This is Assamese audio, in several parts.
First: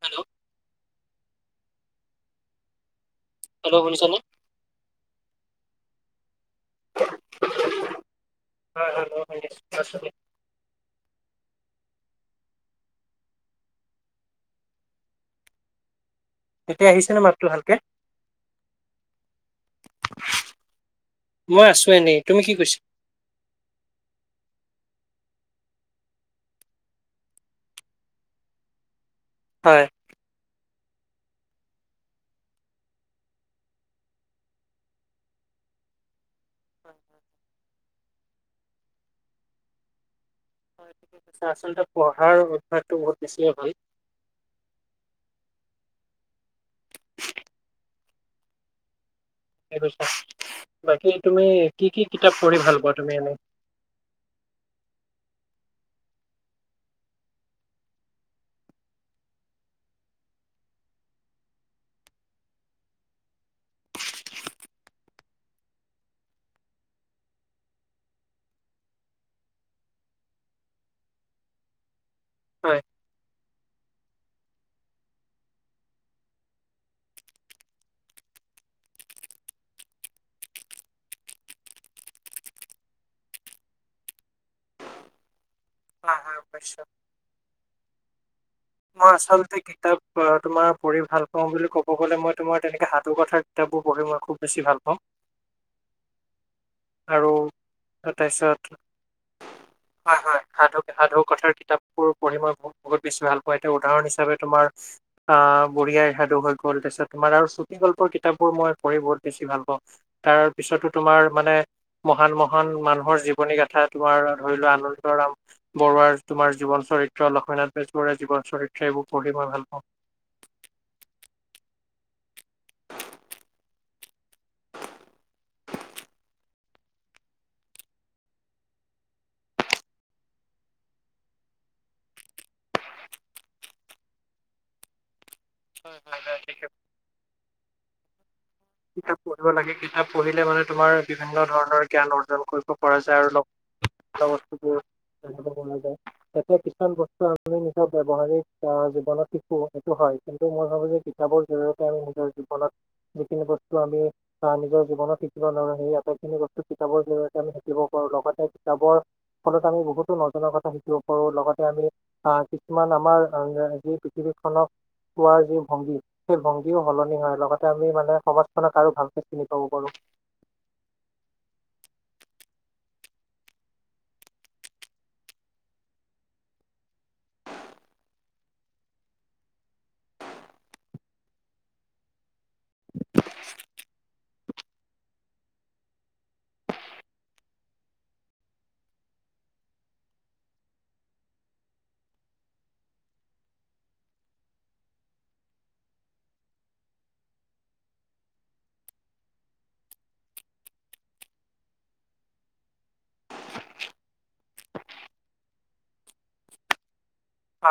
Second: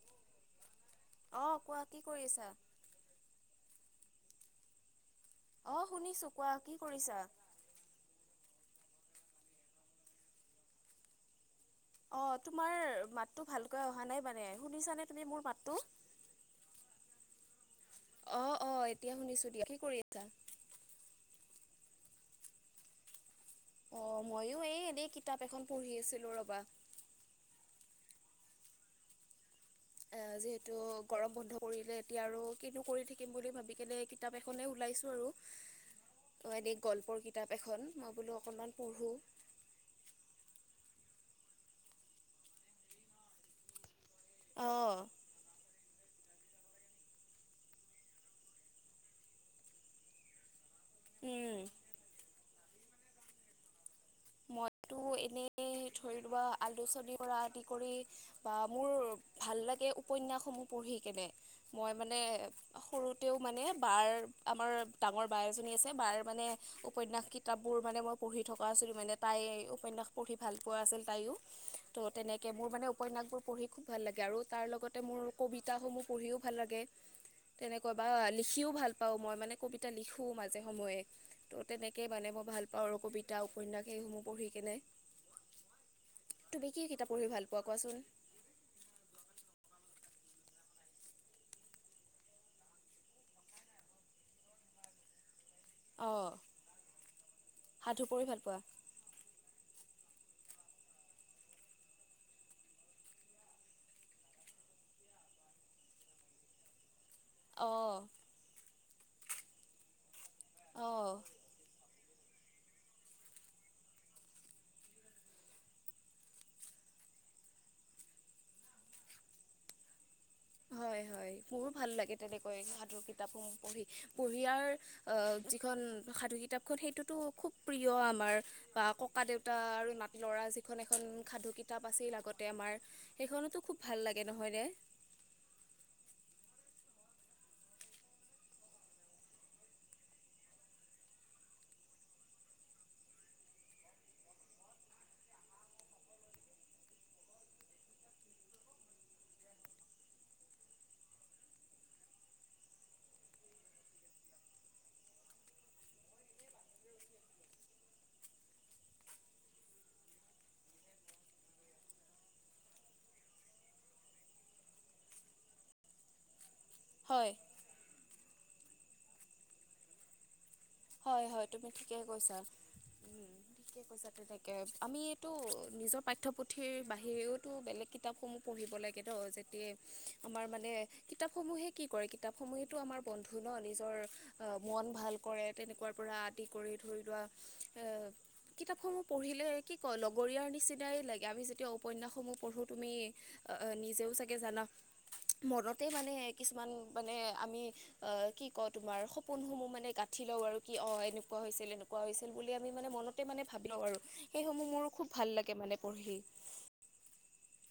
হেল্ল' অ কোৱা কি কৰিছা? হেল্ল' শুনিচা নে? অ শুনিছো কোৱা কি কৰিছা? [unintelligible] অ তোমাৰ মাতটো ভালকৈ অহা নাই মানে শুনিছানে তুমি মোৰ মাতটো? এতিয়া আহিছে নে মাতটো ভালকে? অ অ এতিয়া শুনিছো দিয়া কি কৰি আছা? মই আছো এনেই তুমি কি কৈছা? অ ময়ো এই এনেই কিতাপ এখন পঢ়ি আছিলো ৰবা। হয়। টো গৰম বন্ধ কৰিলে এতিয়া আৰু কিনো কৰি থাকিম বুলি ভাবি কেনে কিতাপ এখনে ওলাইছো আৰু। ত গল্পৰ কিতাপ এখন মই বোলো অকনমান পঢ়ো। [inaudible] তুমি কৈছা আচলতে পঢ়াৰ অভ্যাসটো বহুত বেছিয়ে হয়। আহ কৈছে বাকী তুমি উম। কি কি কিতাপ পঢ়ি ভাল পোৱা তুমি এনেই? মইতো এনেই ধৰিলোৱা আলোচনী কৰা আদি কৰি বা মোৰ ভাল লাগে উপন্যাসসমূহ প পঢ়ি কেনে মই মানে সৰুতেওঁ মানে বাৰ আমাৰ ডাঙৰ বা এজনি আছে বাৰ মানে উপন্যাস কিতাপ বোৰ মানে মই পঢ়ি থকা আছিলো মানে তাই উপন্যাস পঢ়ি ভাল পোৱা আছিল তাইও ত' তেনেকে মোৰ হয় মানে উপন্যাসবোৰ পঢ়ি খুব ভাল লাগে আৰু তাৰ লগতে মোৰ কবিতাস সমূহ পঢ়িও ভাল লাগে। তেনেকৈ বা লিখিও ভাল পাওঁ, মই মানে কবিতা লিখো মাজে সময়ে ত তেনেকে মানে ভাল পাওঁ আৰু কবিতা, উপন্যাস সেইসমূহ পঢ়ি কেনে হয় হয় তুমি কি অৱশ্যে। কিতাপ পঢ়ি ভাল পোৱা কোৱাচোন? মই আচলতে কিতাপ তোমাৰ পঢ়ি ভাল পাওঁ বুলি ক'ব গ'লে মই তোমাৰ তেনেকে সাধু কথা কিতাপ পঢ়ি মই খুব বেছি ভাল পাওঁ। অঁ আৰু সাধু পঢ়ি ভাল পোৱা তাৰপিছত হয় হয় সাধু সাধু কথাৰ কিতাপ বোৰ পঢ়ি মই ব বহুত বেছি ভাল এতিয়া উদাহৰণ হিচাপে তোমাৰ আহ বুঢ়িয়াই সাধু হৈ গ'ল তাৰপিছত তোমাৰ আৰু চুটী অঁ গল্পৰ কিতাপবোৰ মই পঢ়ি বহুত বেছি ভাল পাওঁ। তাৰ পিছতো অঁ তোমাৰ মানে মহান মহান মানুহৰ জীৱনী গাথা তোমাৰ ধৰি লোৱা আনন্দৰাম বৰুৱাৰ তোমাৰ জীৱন চ চৰিত্ৰ লক্ষ্মীনাথ বেজবৰুৱা জীৱন চৰিত্ৰ এইবোৰ পঢ়ি মই ভাল পাওঁ। হয় হয়। হয় মোৰো ভাল লাগে তেনেকৈ সাধুৰ কিতাপসমূহ পঢ়ি বুঢ়িয়াৰ আহ যিখন সাধু কিতাপখন সেইটোতো খুব প্ৰিয় আমাৰ বা ককা দেউতা আৰু মাতি ল'ৰা যিখন এখন সাধু কিতাপ আছিল আগতে আমাৰ সেইখনতো খুব ভাল লাগে নহয় নে? হয় হয় থিকে। কিতাপ পঢ়িব লাগে কিতাপ পঢ়িলে মানে তোমাৰ বিভিন্ন ধৰণৰ জ্ঞান অৰ্জন কৰিব পৰা যায় আৰু লগ। [unintelligible] তেনে কৈকো ওলাই যায় এতিয়া কিছুমান বস্তু আমি নিজৰ ব্যৱহাৰিক জীৱনত শিকো এইটো হয়। কিন্তু মই ভাবো যে কিতাপৰ জৰিয়তে আমি নিজৰ জীৱনত যিখিনি বস্তু। আমি আহ নিজৰ জীৱনত শিকিব নোৱাৰো সেই আটাইখিনি বস্তু কিতাপৰ জৰিয়তে আমি শিকিব পাৰো লগতে। যাবৰ ফলত আমি বহুতো নজনা কথা শিকিব পাৰো লগতে আমি আহ কিছুমান আমাৰ। যি পৃথিৱী খনক পোৱাৰ যি ভংগী সেই ভংগী। ও সলনি হয় লগতে আমি মানে সমাজখনক আৰু ভালকে চিনি পাব পাৰো। হয় হয় তুমি ঠিকে কৈছা। কৈক আমি এইটো নিজৰ পাঠ্যপুথিৰ। সেইয়ওতো বেলেগ কিতাপসমূহ। পঢ়িব লাগে দ যেতি আমাৰ মানে কিতাপ সমূহে কি কৰে কিতাপ। সময়তো আমাৰ বন্ধু ন নিজৰ অ মন ভাল কৰে। তেনেকুৱাৰ পৰা আদি কৰি ধৰি লোৱা এ। কিতাপ সমূহ পঢ়িলে কি ক লগৰীয়াৰ নিচিনাই লাগে আমি যেতিয়া উপন্যাসসমূহ পঢ়ো তুমি। অ নিজেও চাগে জান। মনতে মানে কিছুমান মানে আমি আহ কি ক তোমাৰ সপোনসমূহ মানে গ। উঠি লওঁ আৰু কি অঁ এনেকুৱা হৈছিল এনেকুৱা হৈছিল বুলি আমি মানে মনতে মানে ভাব লওঁ আৰু সেইসমূহ মোৰ খুব। ভাল লাগে মানে পঢ়ি্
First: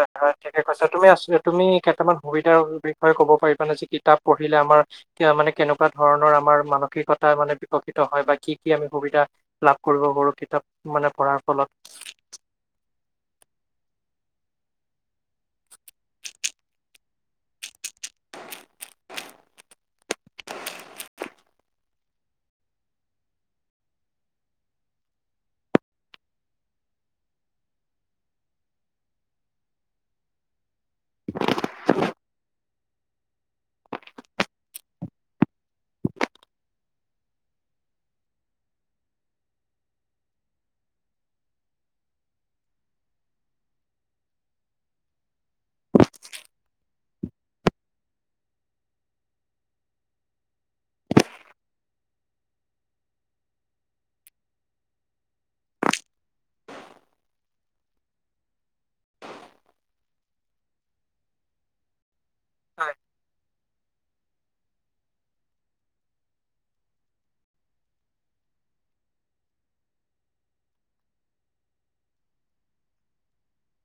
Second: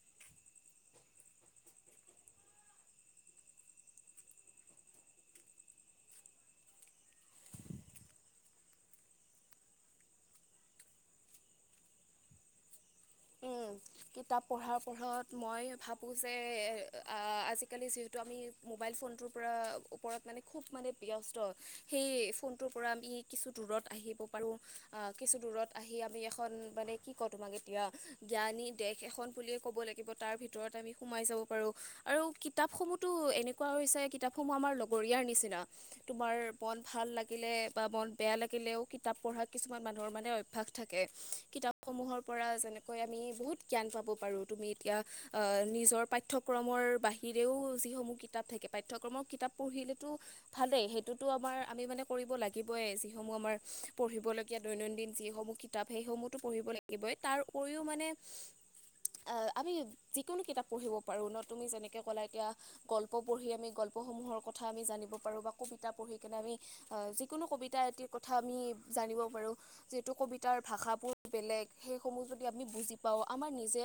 হয় হয় ঠিকে কৈছ তুমি আ তুমি কেইটামান সুবিধাৰ বিষয়ে ক'ব পাৰিবাানে যে কিতাপ পঢ়িলে আমাৰ। মানে কেনেকুৱা ধৰণৰ আমাৰ মানসিকতা মানে বিকশিত হয় বা কি কি আমি সুবিধা লাভ কৰো। সৰু সৰু কিতাপ মানে পঢ়াৰ ফলত‌। উম মত [unintelligible] কিতাপ পঢ়াৰ পঢ়ত মই ভাবো যে আজিকালি যিহেতু আমি। মোবাইল ফোন কোব ব্যস্ত। আহিব পাৰো অ কিছু দূৰত আহি আমি এখন মানে কি ক তোমাক এতিয়া। জ্ঞানী দেশ এখন বুলিয়ে ক'ব লাগিব তাৰ ভিতৰত আমি সোমাই যাব পাৰো আৰু। কিতাপসমূহতো এনেকুৱা হৈছে কিতাপসমূহ আমাৰ লগৰীয়াৰ নিচিনা তোমাৰ মন ভাল লাগিলে। বা মন বেয়া লাগিলেও কিতাপ পঢ়া কিছুমান মানুহৰ মানে অভ্যস থাকে কিতাপ সমূহৰ পৰা যেনে। কৈ আমি বহুত জ্ঞান পাব পাৰোঁ তুমি এতিয়া নিজৰ পাঠ্যক্ৰমৰ বাহিৰেও। যিসমূহ কিতাপ থাকে পাঠ্য়ক্ৰমৰ কিতাপ পঢ়িলেতটো ভালেই সেইটোতো আমাৰ আমি মানে কৰিব লাগিব যিসমূহ আমাৰ পঢ়িবলগীয়া দৈনন্দিন যিসমূহ কিতাপ সেইসমূহতো পঢ়িব লাগিবই তাৰ। শুইও মানে অ আমি যিকোনো কিতাপ পঢ়িব পাৰো ন তুমি যেনেকে। এয়া গল্প পঢ়ি আমি গল্পসমূহৰ জানিব পাৰো বা কবিতা পঢ়ি কেনে আমি যিকোনো কবিতা এটি কথা আমি জানিব পাৰো। আৰু যিহেটো কবিতাৰ ভাষাবোৰ বেলেগ সেইসমূহ যদি। আমি বুজি পাওঁ আমাৰ নিজে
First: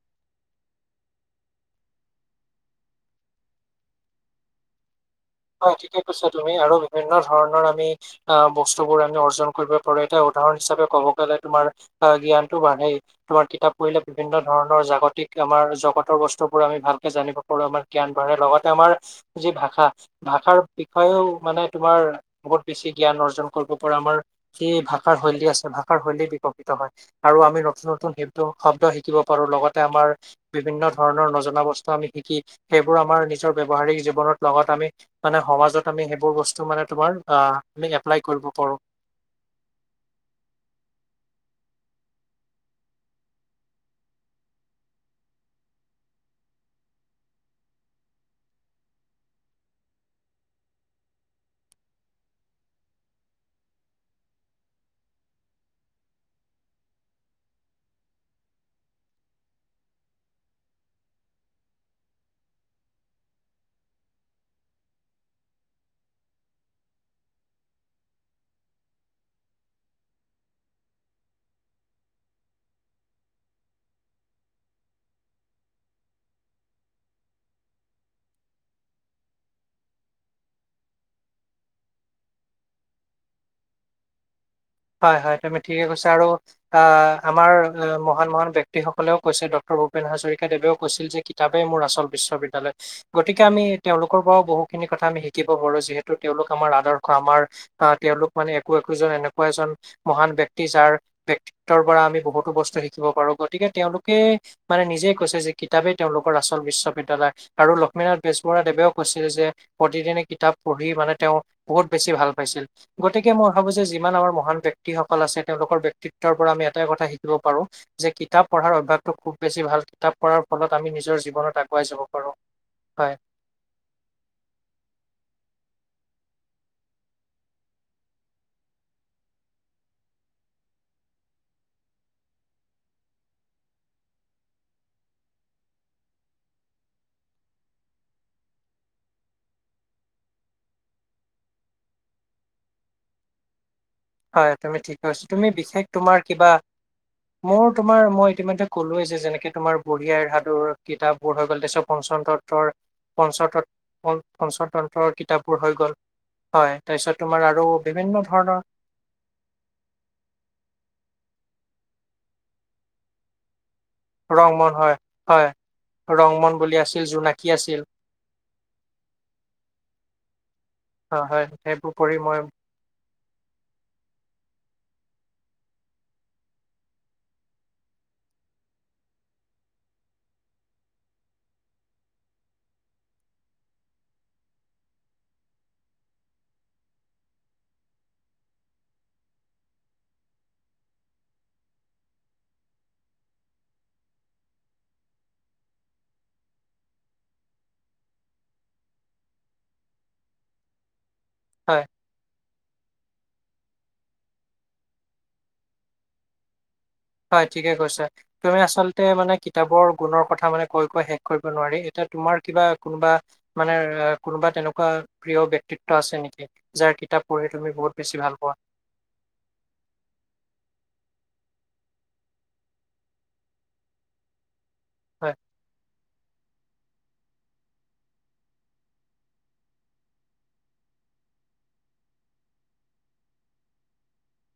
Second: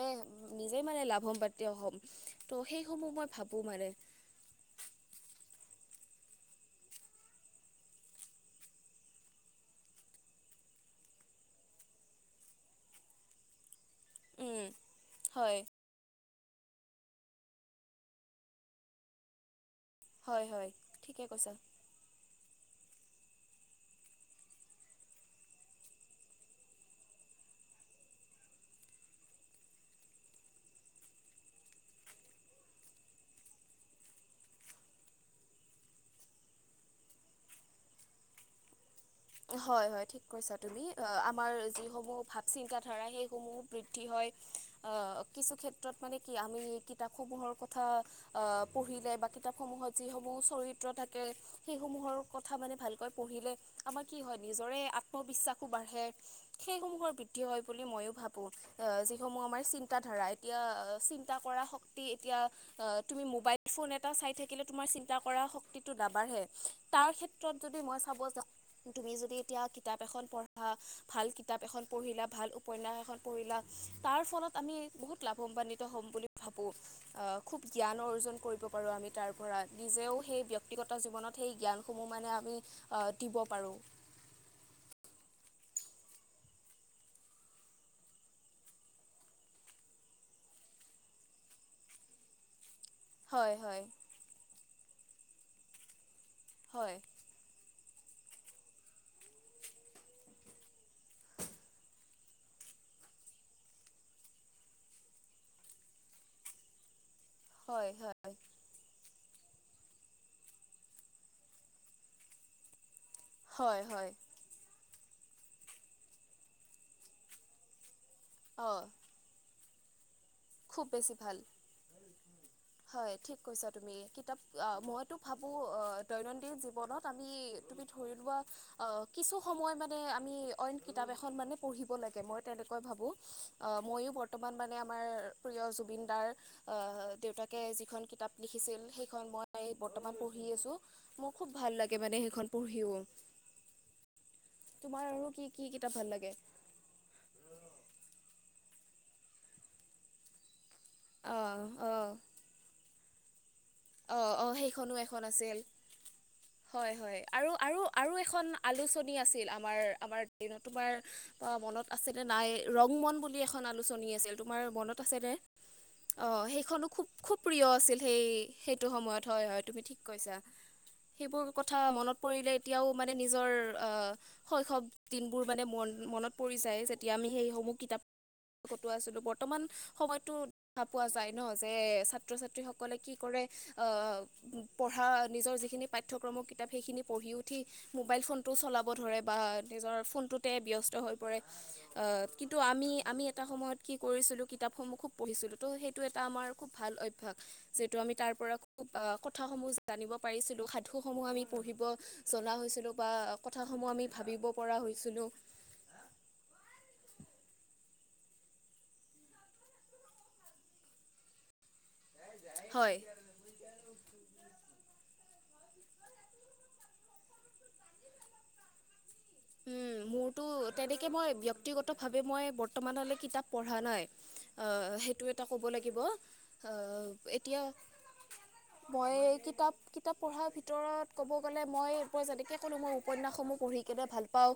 নিজে মানে লাভান্বিত হ'ম ত সেইসমূহ মই ভাবো। ব মাৰে্ হয় ঠিকে কৈছা তুমি আৰু বিভিন্ন ধৰণৰ আমি অ বস্তুবোৰ আমি অৰ্জন কৰিব পাৰো এটা। উদাহৰণ হিচাপে ক'ব গলে তোমাৰ আহ জ্ঞানতটো বাঢ়েই তোমাৰ কিতাপ। কৰিলে বিভিন্ন ধৰণৰ জাগতিক হয় আমাৰ জগতৰ বস্তুচ। আমি ভালকে জানিব পাৰো আমাৰ জ্ঞান বঢ়ৰে লগতে আমাৰ যি ভাষা। হয় ভাষাৰ হয় ঠিকে বিষয়েও কৈছা মানে তোমাৰ বহুত বেছি যে। জ্ঞান অৰ্জন কৰিব পৰা আমাৰ সেই ভাষাৰ শৈলী আছে ভাষাৰ শৈলী বিকশিত হয় আৰু আমি নতুন। নতুন শ শব্দ শিকিব পাৰো লগতে আমাৰ বিভিন্ন ধৰণৰ নজনা বস্তু আমি শিকি সেইবোৰ। আমাৰ নিজৰ ব ব্যৱহাৰিক জীৱনত লগত আমি। মানে সমাজত আমি সেইবোৰ বস্তু মানে তোমাৰ আহ আমি এপ্লাই কৰিব পাৰোঁ। হয় হয় ঠিক কৈছা তুমি আমাৰ যিসমূহ ভাৱ চিন্ত ধাৰা সেইসমূহ বৃদ্ধি হয়। কিছু ক্ষেত্ৰত মানে কি আমি কিতাপ সমূহৰ কথা আহ পঢ়িলে। বা কিতাপ সমূহত যিসমূহ চৰিত্ৰ থাকে সেইসমূহৰ কথা মানে ভালকৈ পঢ়িলে আমাৰ কি হয় নিজৰে আত্মবিশ্বাসো বাঢ়ে সেইসমূহৰ বৃদ্ধি হয় বুলি মইও ভাবো অ যিসমূহ আমাৰ চিন্তা ধাৰা এতিয়া চিন্তা কৰা শক্তি এতিয়া অ তুমি মোবাইল ফোন এটা চাই থাকিলে তোমাৰ চিন্তা কৰা শক্তিটো নাবঢ়ে তাৰ ক্ষেত্ৰত যদি মই চাব যা তুমি যদি এতিয়া কিতাপ এখন পঢ়া ভাল কিতাপ এখন পঢ়িলা ভাল উপন্যাস এখন পঢ়িলা তাৰ ফলত আমি বহুত লাভান্বিত হ'ম বুলি ভাবো আহ খুব জ্ঞানৰ অৰ্জন কৰিব পৰা আমি তাৰপৰা নিজেও সেই ব্যক্তিগত জীৱনত সেই জ্ঞান সমূহ মানে আমি অ দিব পাৰো হয় হয় তুমি ঠিকে কৈছা আৰু আমাৰ মহান মহান ব্যক্তিসকলেও কৈছে ডক্টৰ ভূপেন হাজৰিকাদেৱেও কৈছিল যে কিতাপেই মোৰ আচল বিশ্ববিদ্যালয় গতিকে হয় আমি হয় তেওঁলোকৰ পৰাও বহুতখিনি কথা আমি শিকিব পাৰো যিহেতু তেওঁলোক আমাৰ হয় আদৰ্শ আমাৰ অ তেওঁলোক মানে একো একোজন এনেকুৱা এজন মহান ব্যক্তি যাৰ ব্যক্তিত্বৰ পৰা আমি বহুতো বস্তু শিকিব পাৰো গতিকে তেওঁলোকে মানে নিজে কৈছে যে কিতাপেই তেওঁলোকৰ আচল বিশ্ববিদ্যালয় আৰু হয় হয় লক্ষ্মীনাথ বেজবৰুৱা দেৱেও কৈছিলে যে প্ৰতিদিনে কিতাপ পঢ়ি মানে তেওঁ বহুত বেছি ভাল পাইছিল গতিকে মই ভাবো হয় হয় যে হয়, যিমান আমাৰ মহান ব্যক্তিসকলৰ আছে তেওঁলোকৰ ব্যক্তিত্বৰ পৰা আমি এটাই কথা শিকিব পাৰো যে কিতাপ পঢ়াৰ অঁ অভ্যাসটো খুব বেছি ভাল কিতাপ পঢ়াৰ ফলত খুব আমি বেছি নিজৰ ভাল জীৱনত আগুৱাই যাব পাৰো হয় ঠিক কৈছা তুমি কিতাপ মইতো ভাবো দৈনন্দিন জীৱনত আমি তুমি ধৰি লোৱা আহ কিছু সময় মানে আমি অইন কিতাপ এখন মানে পঢ়িব লাগে মই তেনেকৈ ভাবো আহ মইয়ো বৰ্তমান মানে আমাৰ প্ৰিয় জুবিন দাৰ আহ দেউতাকে যিখন কিতাপ লিখিছিল সেইখন মই বৰ্তমান পঢ়ি আছো মোৰ খুব ভাল লাগে মানে সেইখন পঢ়িও হয় তুমি তোমাৰ ঠিকেছ আৰু কি তুমি কি বিশেষ কিতাপ ভাল তোমাৰ লাগে কিবা মোৰ তোমাৰ মই ইতিমধ্যে কলোৱেই যেনেকে তোমাৰ বুঢ়ীআইৰ সাধুৰ অ কিতাপবোৰ হৈ গ'ল তেৰ অ পঞ্চন ততৰ পঞ্চ অ অ সেইখনো পঞ্চতন্ত্ৰৰ এখন আছিল কিতাপবোৰ হৈ গল হয় তাৰপিছত তোমাৰ আৰু বিভিন্ন ধৰণৰ আমি আছিল আমাৰ দিনত তোমাৰ মনত আছিল নাই ৰং মন বুলি এখনত আলোচনী আছিল তোমাৰ ৰংমন হয় মনত আছে দে হয় অ ৰংমন বুলি সেইখনো আছিল খুব খুব জোনাকী প্ৰিয় আছিল সেই সেইটো সময়ত হয় হয় তুমি ঠিক কৈছা হয় সেইবোৰ হয় কথা মনত পঢ়ি মই পৰিলে এতিয়াও মানে নিজৰ আহ শৈশৱ দিনবোৰ মানে মন মনত পৰি যায় যেতিয়া আমি সেইসমূহ কিতাপ কত আছিলো বৰ্তমান সময়তো দেখা পোৱা যায় ন যে ছাত্ৰ ছাত্ৰী সকলে কি কৰে আহ পঢ়া নিজৰ যিখিনি পাঠ্যক্ৰমৰ কিতাপ সেইখিনি পঢ়ি উঠি মোবাইল ফোনটো চলাব ধৰে বা নিজৰ ফোনটোতে ব্যস্ত হৈ পৰে অ কিন্তু আমি আমি এটা সময়ত কি কৰিছিলো কিতাপসমূহ খুব পঢ়িছিলোঁ ত সেইটো এটা আমাৰ খুব ভাল অভ্যাস যিটো আমি তাৰ পৰা খুব কথাসমূহ জানিব পাৰিছিলোঁ সাধুসমূহ আমি পঢ়িব হয় জনা হৈছিলো বা কথা সমূহ আমি ভাবিব পৰা হৈছিলো। হয় ঠিকে কৈছা তুমি আচলতে মানে কিতাপৰ গুণৰ কথা মানে কৈ কৈ শেষ কৰিব নোৱাৰি এয়া তোমাৰ কিবা হয় কোনোবা মানে কোনোবা তেনেকুৱা প্ৰিয় ব্যক্তিত্ব আছে নেকি যাৰ কিতাপ পঢ়ি তুমি বহুত বেছি ভাল পোৱা। উম মোৰতো তেনেকে মই ব্যক্তিগত ভাৱে মই বৰ্তমানলৈকে কিতাপ পঢ়া নাই আহ সেইটো হয় এটা ক'ব লাগিব আহ এতিয়া মই কিতাপ কিতাপ পঢ়াৰ ভিতৰত ক'ব গ'লে মই যেনেকে ক'লো মই উপন্যাস পঢ়ি কেনে ভাল পাওঁ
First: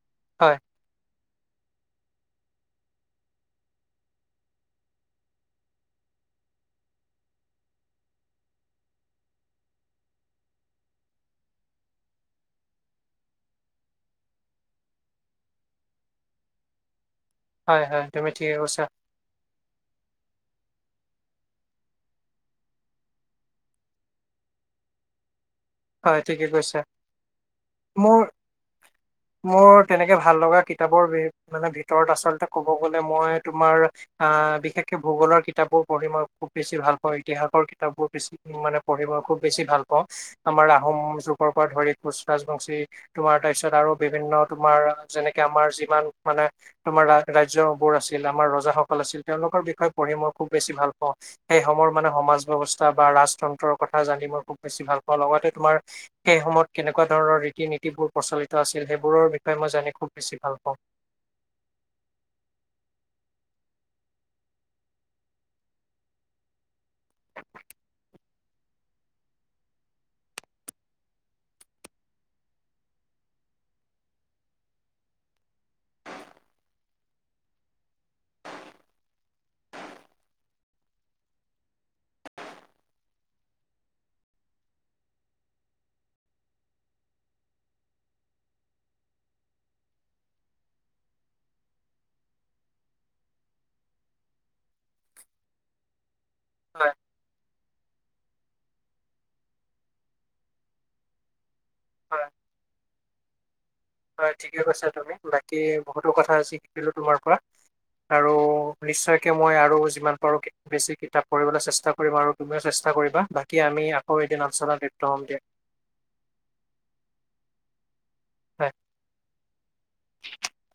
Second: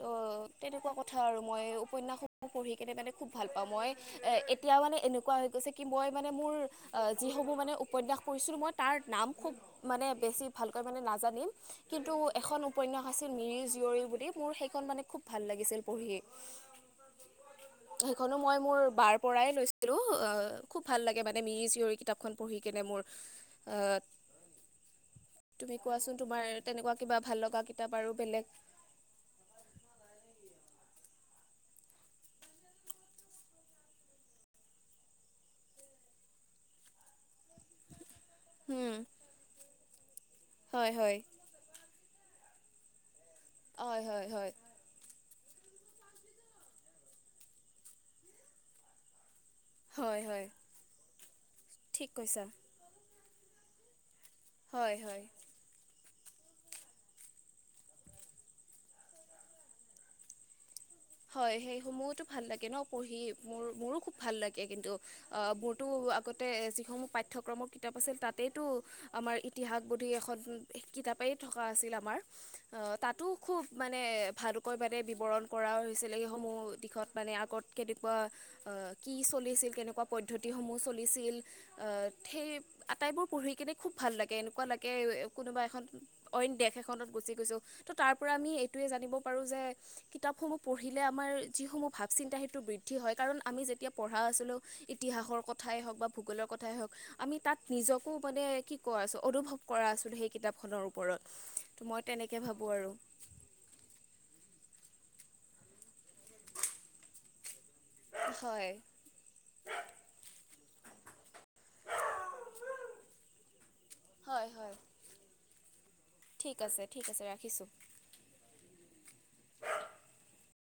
ত হয় তেনেকুৱা কথা। আৰু মই উপন্যাসসমূহ পঢ়ি কেনে মানে খুব ভাল পাওঁ মই এতিয়াও মানে এনেকুৱা হৈ গৈছে কি মই মোৰ যিসমূহ মানে উপন্যাস কৰিছিলো মই তাৰ নাম খুব মানে বেছি ভালকৈ মানে নাজানিম কিন্তু এখন উপন্যাস আছিল মিৰি জীয়ৰী বুলি মোৰ সেইখন মানে খুব ভাল লাগিছিল পঢ়ি হয় হয় তুমি সেইখনো ঠিকে মই মোৰ কৈছা। বাৰ পৰাই লৈছিলো অ খুব ভাল লাগে মানে মিৰি জীয়ৰী কিতাপখন পঢ়ি কেনে মোৰ আহ তুমি কোৱাচোন হয় ঠিকে তোমাৰ কৈছা। তেনেকুৱা কিবা ভাল লগা কিতাপ আৰু মোৰ বেলেগ মোৰ তেনেকে ভাল লগা কিতাপৰ মানে ভিতৰত আচলতে ক'ব গ'লে মই তোমাৰ বিশেষকে ভূগলৰ কিতাপবোৰ পঢ়ি মই খুব বেছি ভাল পাওঁ ইতিহাসৰ কিতাপবোৰ মানে পঢ়িব খুব বেছি ভাল পাও আমাৰ হয় আহোম হয় যুগৰ পৰা ধৰি কোচ ৰাজবংশী তোমাৰ তাৰপিছত আৰু হয় হয় বিভিন্ন হয় তোমাৰ যেনেক আমাৰ যিমান মানে তোমাৰ ৰাজ্য বোৰ আছিল আমাৰ ৰজাসকল আছিল তেওঁলোকৰ বিষয়ে পঢ়ি হয় মই হয় খুব বেছি ভাল পাওঁ সেই সময় মানে ঠিক সমাজ কৈছা ব্যৱস্থা বা ৰায তন্ত্ৰৰ কথা জানি মই খুব বেছি হয় ভাল পাওঁ হয় লগতে তোমাৰ সেই সময়ত কেনেকুৱা ধৰণৰ ৰীতি নীতিবোৰ প্ৰচলিত আছিল সেইবোৰৰ বিষয়ে মই জানি খুব বেছি ভাল পাওঁ হয় সেই সমূহতো ভাল লাগে ন পঢ়ি মোৰ মোৰো খুব ভাল লাগে কিন্তু অ মোৰতো আগতে যিসমূহ পাঠ্যক্ৰমৰ কিতাপ আছিল তাতেইতো আমাৰ ইতিহাসবোধি এখন কিতাপেই থকা আছিল আমাৰ অ তাতো খুব মানে ভালকৈ বাদে বিৱৰণ কৰা। [unintelligible] সমূহ দিশত মানে আগত কেনেকুৱা কি চলিছিল কেনেকুৱা পদ্ধতিসমূহ চলি সেই আটাইবোৰ পঢ়ি কিনে খুব ভাল লাগে এনেকুৱা লাগে কোনোবা এখন অইন দেশ এখনত গুচি গৈছো ত' তাৰ পৰা আমি এইটোয়ে জানিব পাৰো যে কিতাপ সমূহ পঢ়িলে আমাৰ যিসমূহ ভাৱ চিন্তা সেইটো বৃদ্ধি হয় কাৰণ আমি যেতিয়া পঢ়া আছিলোঁ ইতিহাসৰ কথা। কথাই হওক বা ভূগোলৰ কথাই হয় হওক আমি তাত নিজক মানে কি কোৱা আছো অনুভৱ কৰা আছিলো সেই কিতাপ খনৰ ওপৰত মই হয় তেনেকে ভাবো আৰু হয় ঠিকে কৈছা তুমি বাকী বহুতো কথা শিকিলো তোমাৰ পৰা। উ আৰু নিশ্চয়কে মই আৰু যিমান পাৰো বেছি কিতাপ পঢ়িবলৈ চেষ্টা কৰিম আৰু তুমিও চেষ্টা কৰিবা। বাকী আমি আকৌ এদিন হয় হয় আলোচনাত লিপ্ত হম দিয়া ঠিক আছে ঠিক আছে ৰাখি। হয়।